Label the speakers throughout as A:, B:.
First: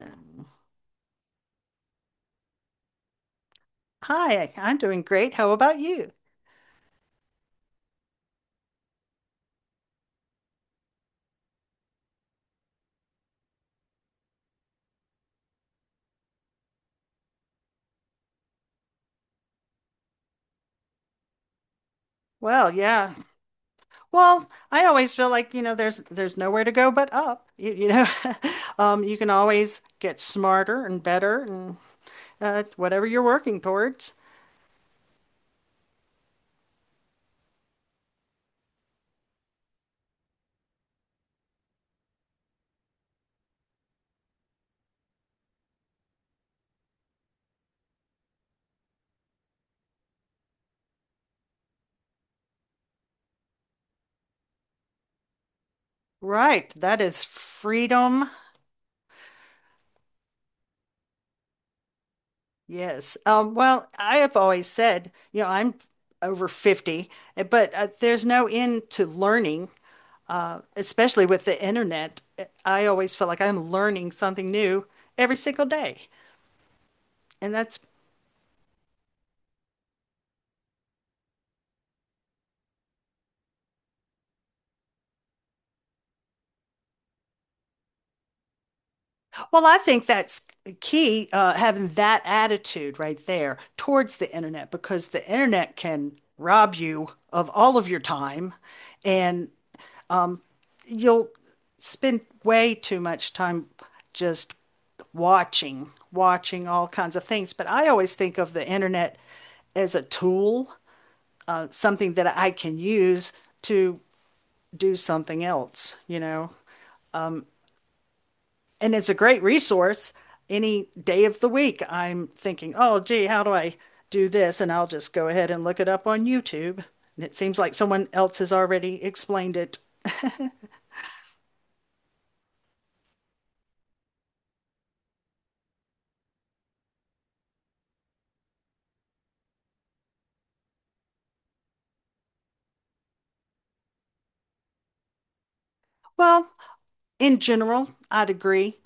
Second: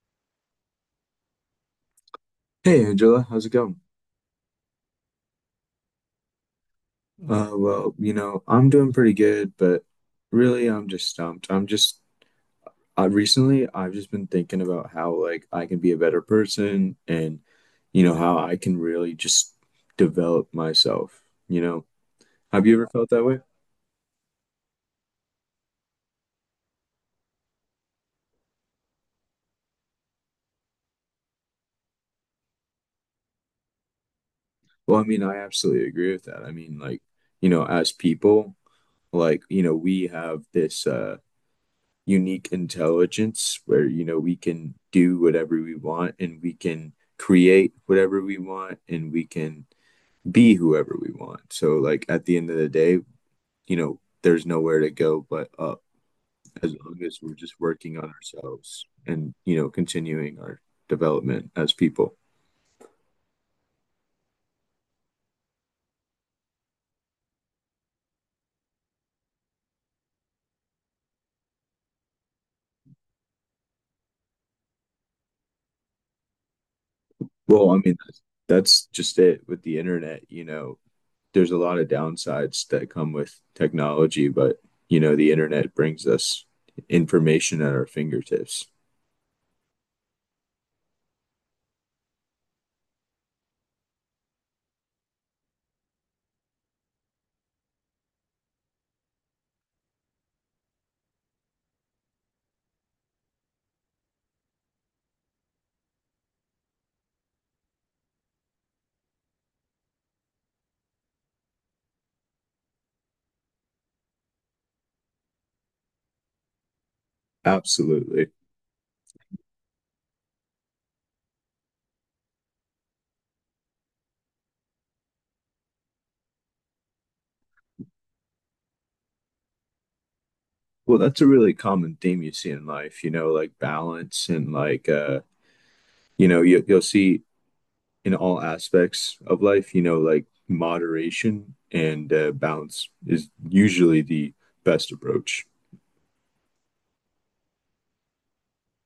A: Um,
B: Hey Angela, how's it going?
A: Hi, I'm doing great. How about you?
B: Well, you know, I'm doing pretty good, but really I'm just stumped. I recently I've just been thinking about how, like, I can be a better person, and you know how I can really just develop myself, you know. Have
A: Well,
B: you ever felt
A: yeah.
B: that way?
A: Well, I always feel like, you know, there's nowhere to go but up. You know, you can always get smarter and better and whatever you're working towards.
B: Well, I mean, I absolutely agree with that. I mean, like, you know, as people, like, you know, we have this unique intelligence, where, you know, we can do whatever we want, and we can create whatever we want, and we can be whoever we want. So, like, at the end of the day, you know, there's nowhere to go but up, as
A: Right.
B: long
A: That
B: as
A: is
B: we're just working on
A: freedom.
B: ourselves and, you know, continuing our development as people.
A: Yes. Well, I have always said, I'm over 50, but there's no end to learning, especially with the internet. I always feel like I'm learning something new every single day. And
B: well i
A: that's,
B: mean that's just it with the internet. You know, there's a lot of downsides that come with technology, but, you know, the internet brings us information at our fingertips.
A: well, I think that's key, having that attitude right there towards the internet, because the internet can rob you of all of your time and you'll spend way too much time just watching all kinds of things. But I always think of the internet as a tool, something that I can use to do something else, you know?
B: Absolutely.
A: And it's a great resource any day of the week. I'm thinking, oh, gee, how do I do this? And I'll just go ahead and look it up on YouTube. And it seems like someone else has already explained it.
B: Well, that's a really common theme you see in life, you know, like balance, and like, you know, you'll see in all aspects of life, you know, like moderation, and, balance is usually the best approach.
A: Well, in general, I'd agree.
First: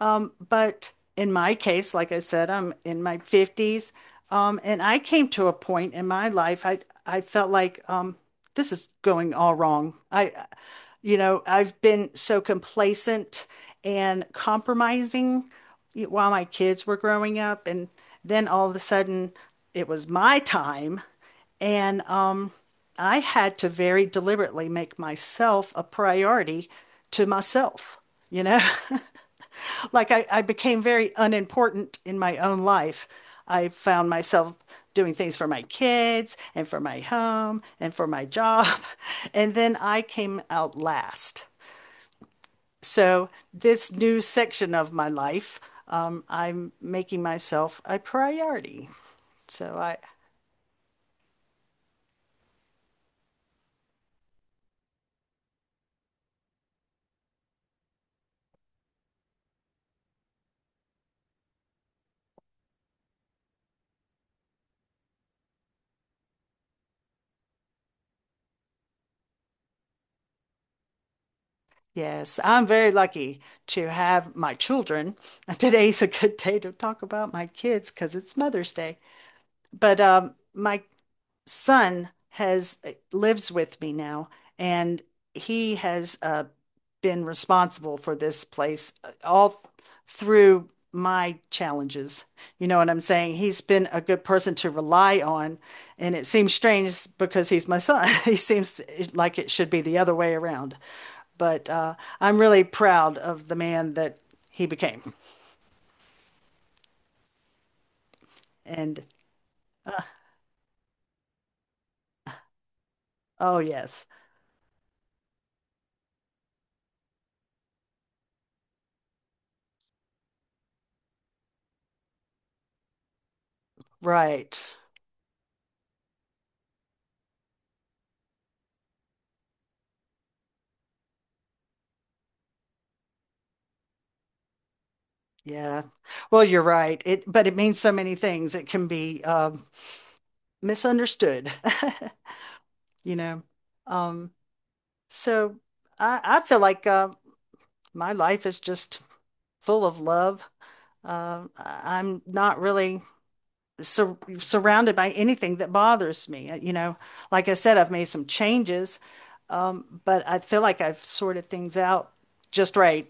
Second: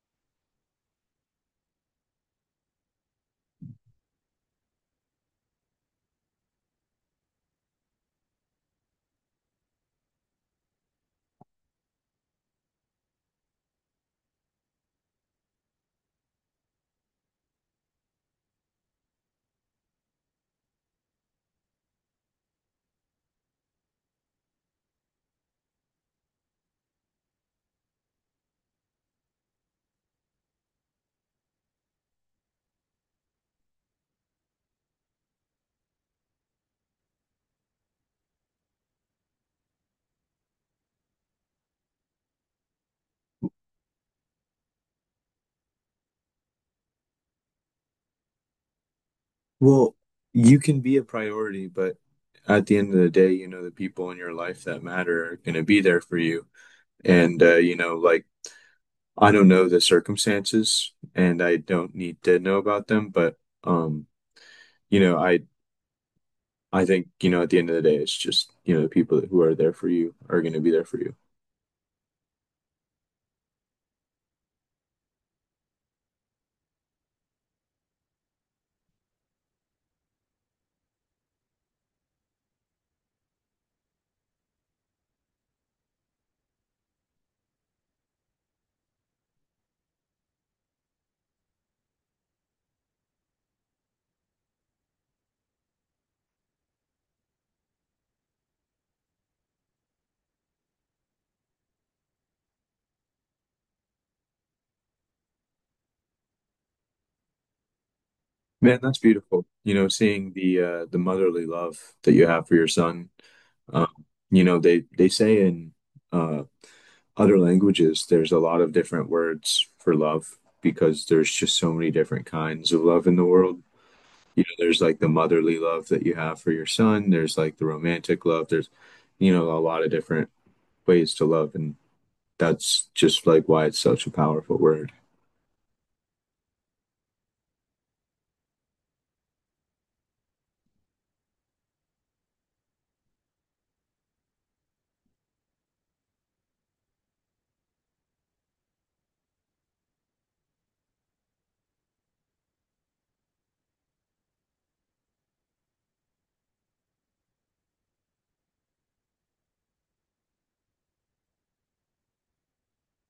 A: But in my case, like I said, I'm in my 50s. And I came to a point in my life I felt like this is going all wrong. I, you know, I've been so complacent and compromising while my kids were growing up, and then all of a sudden it was my time, and I had to very deliberately make myself a priority to myself, you know? I became very unimportant in my own life. I found myself doing things for my kids and for my home and for my job. And then I came out last. So, this new section of my life, I'm making myself a priority. So,
B: Well,
A: I,
B: you can be a priority, but at the end of the day, you know, the people in your life that matter are going to be there for you. And, you know, like, I don't know the circumstances and I don't need to know about them, but, um, you know, I think, you know, at the end of the day, it's just, you know, the people who are there for you are going to be there for you.
A: yes, I'm very lucky to have my children. Today's a good day to talk about my kids because it's Mother's Day. But my son has lives with me now, and he has been responsible for this place through my challenges. You know what I'm saying? He's been a good person to rely on, and it seems strange because he's my son. He seems like it should be the other way around. But I'm really proud of the man that he became.
B: Man, that's
A: And
B: beautiful. You know, seeing the motherly love that you have for your son.
A: oh
B: Um,
A: yes,
B: you know, they say in uh other languages there's a lot of different words for love, because there's just so many different kinds of love in the world. You know,
A: right.
B: there's like the motherly love that you have for your son, there's like the romantic love, there's, you know, a lot of different ways to love, and that's just like why it's such a powerful word.
A: Yeah. Well, you're right. It, but it means so many things. It can be misunderstood, you know. Um, so I feel like my life is just full of love. I'm not really surrounded by anything that bothers me. You know, like I said, I've made some changes, but I feel like I've sorted things out just right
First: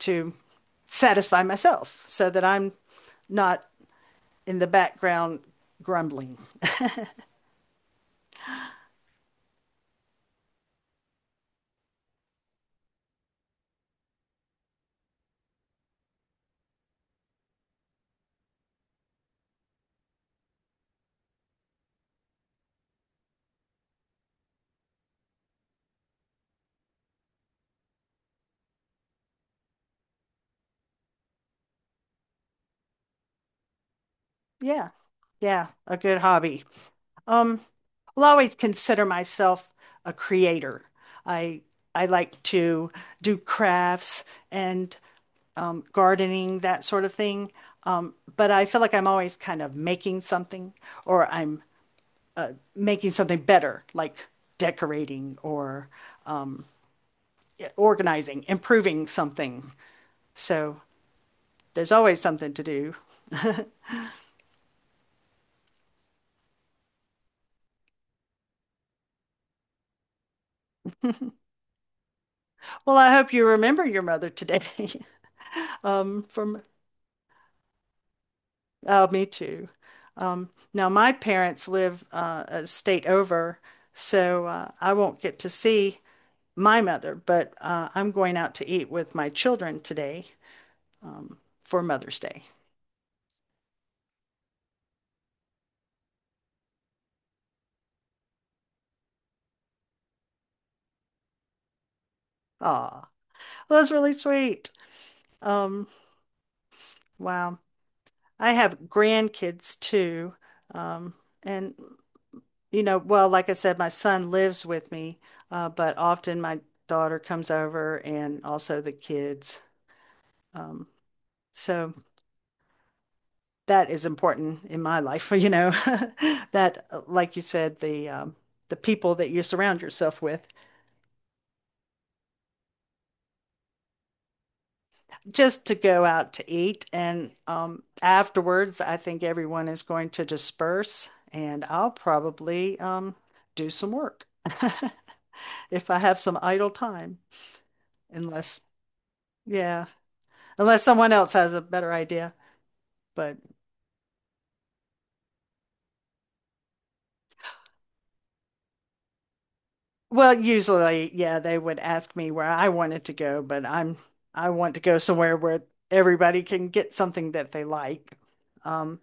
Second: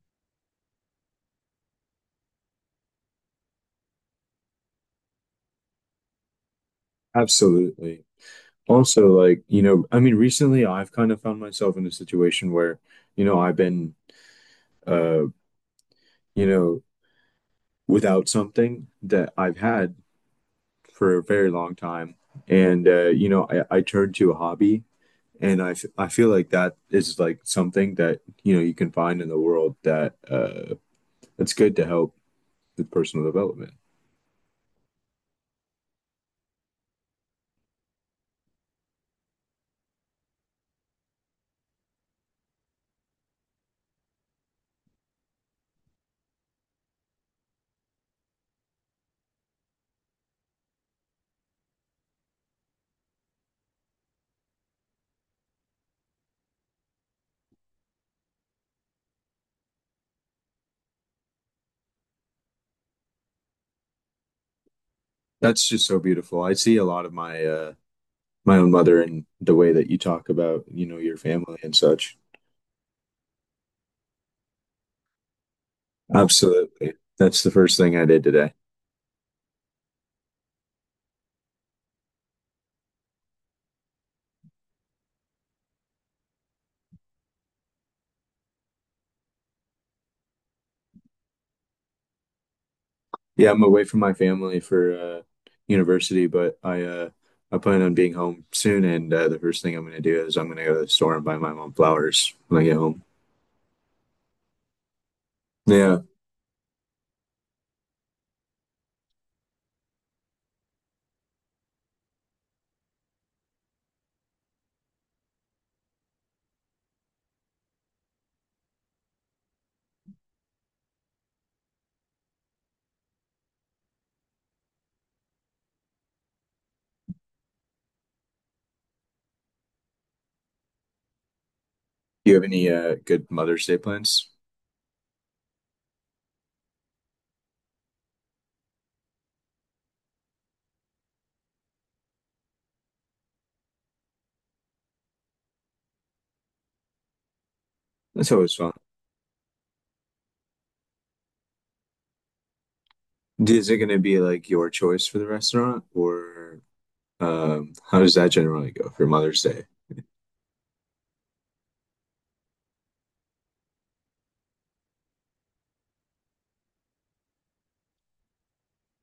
A: to satisfy myself so that I'm not in the background grumbling.
B: Absolutely. Also, like, you know, I mean, recently I've kind of found myself in a situation where, you know, I've been, uh you know, without something that I've had for a very long time. And, you know, I turned to a hobby, and I feel like that is like something that, you know, you can find in the world that that's good to help with personal development.
A: Yeah. Yeah, a good hobby. Um, I'll always consider myself a creator. I I like to do crafts and gardening, that sort of thing. But I feel like I'm always kind of making something, or I'm making something better, like decorating or organizing, improving something. So there's always something to do.
B: That's just so beautiful. I see a lot of my own mother and the way that you talk about, you know, your family and such.
A: Well, I hope you remember your mother today from
B: Absolutely. That's the first thing I did today.
A: Oh, me too. Now my parents live a state over, so I won't get to see my mother, but I'm going out to eat with my children today um, for Mother's Day.
B: Yeah, I'm away from my family for university, but I plan on being home soon, and, the first thing I'm going to do is I'm going to go to the store and buy my mom flowers when I get home.
A: Aw, well, that's really sweet. Um,
B: Yeah. Do
A: wow. I have grandkids too, um, and well, like I said, my son lives with me, but often my daughter comes over and also the kids. Um, so that is important in my life, you know, that, like you said, the people that you surround yourself with,
B: you have any good Mother's Day plans?
A: just to go out to eat. And afterwards, I think everyone is going to disperse, and I'll probably do some work if I have some idle time,
B: That's always
A: unless,
B: fun.
A: yeah. Unless someone else has a better idea. But
B: Is it going to be like your choice for the restaurant, or, how does that generally go for Mother's Day?
A: well, usually, yeah, they would ask me where I wanted to go, but I'm I want to go somewhere where everybody can get something that they like. Um,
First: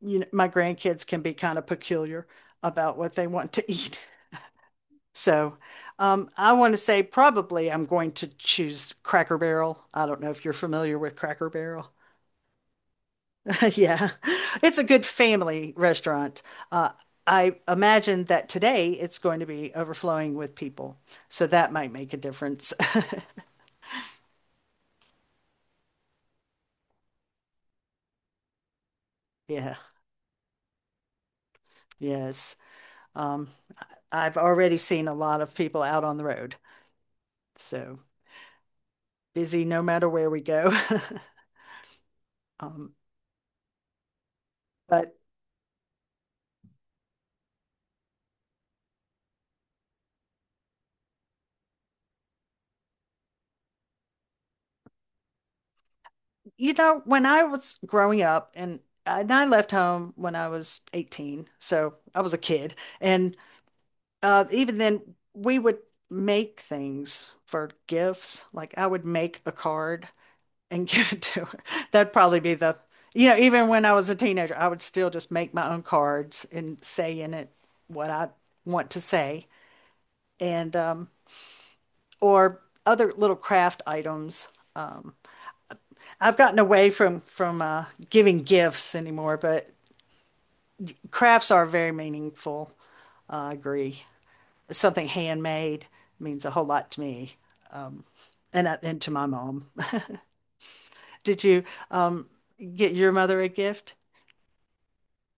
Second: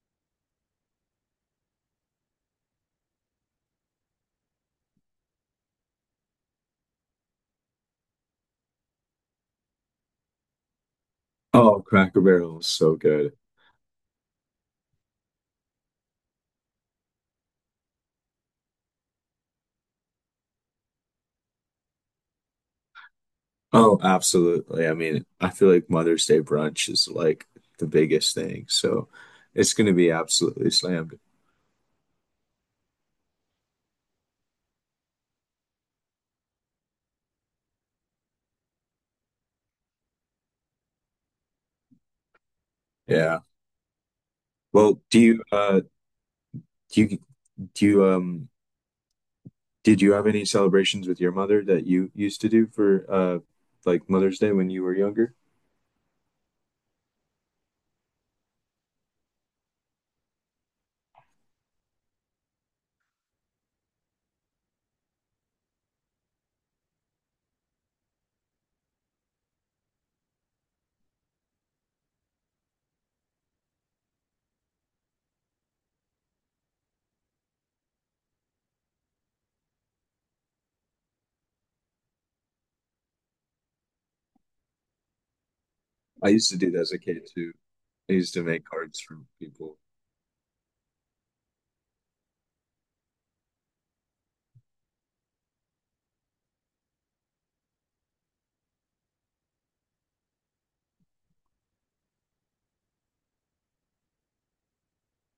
A: you know, my grandkids can be kind of peculiar about what they want to eat. So, I want to say probably I'm going to choose Cracker Barrel. I don't know if you're familiar with Cracker
B: Oh,
A: Barrel.
B: Cracker Barrel is so good.
A: Yeah, it's a good family restaurant. Uh, I imagine that today it's going to be overflowing with people, so that might make a difference.
B: Oh, absolutely. I mean, I feel like Mother's Day brunch is like the biggest thing, so it's
A: Yeah,
B: going to be absolutely slammed.
A: yes. Um, I've already seen a lot of people out on the road, so busy no matter where we go. Um,
B: Yeah. Well,
A: but
B: do you do you do you um did you have any celebrations with your mother that you used to do for like Mother's Day when you were younger?
A: You know, when I was growing up, and I left home when I was 18, so I was a kid, and even then, we would make things for gifts. Like I would make a card and give it to her. That'd probably be the, You know, even when I was a teenager, I would still just make my own cards and say in it what I want to say and or other little craft items.
B: I
A: I've
B: used to
A: gotten
B: do that
A: away
B: as a
A: from
B: kid too. I used
A: giving
B: to make
A: gifts
B: cards for
A: anymore, but
B: people.
A: crafts are very meaningful. I agree. Something handmade means a whole lot to me and to my mom. Did you um get your mother a gift?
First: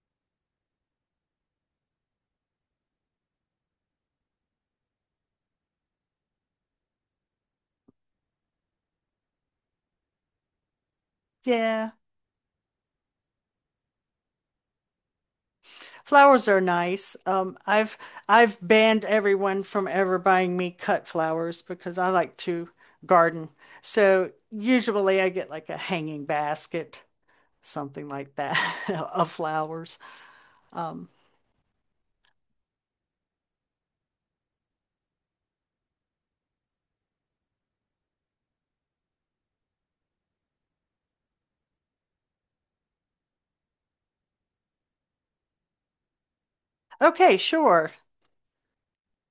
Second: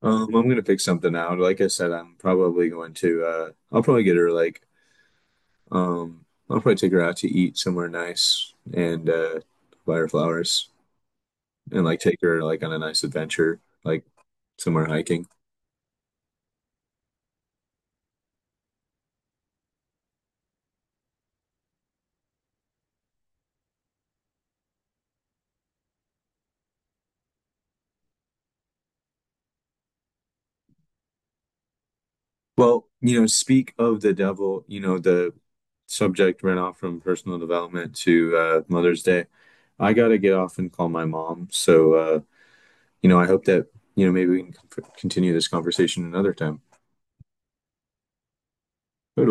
B: I'm gonna pick something out. Like I said, I'm probably going to I'll probably get her like I'll probably take her out to eat somewhere nice, and buy her flowers and,
A: Yeah.
B: like, take her, like, on a nice adventure, like somewhere hiking.
A: Flowers are nice. I've banned everyone from ever buying me cut flowers because I like to garden. So usually I get like a hanging basket, something like that of flowers. Um,
B: Well, you know, speak of the devil, you know, the subject ran off from personal development to Mother's Day. I gotta get off and call my mom. So, you know, I hope that, you know, maybe we can continue this conversation another time.
A: okay, sure.
B: Totally.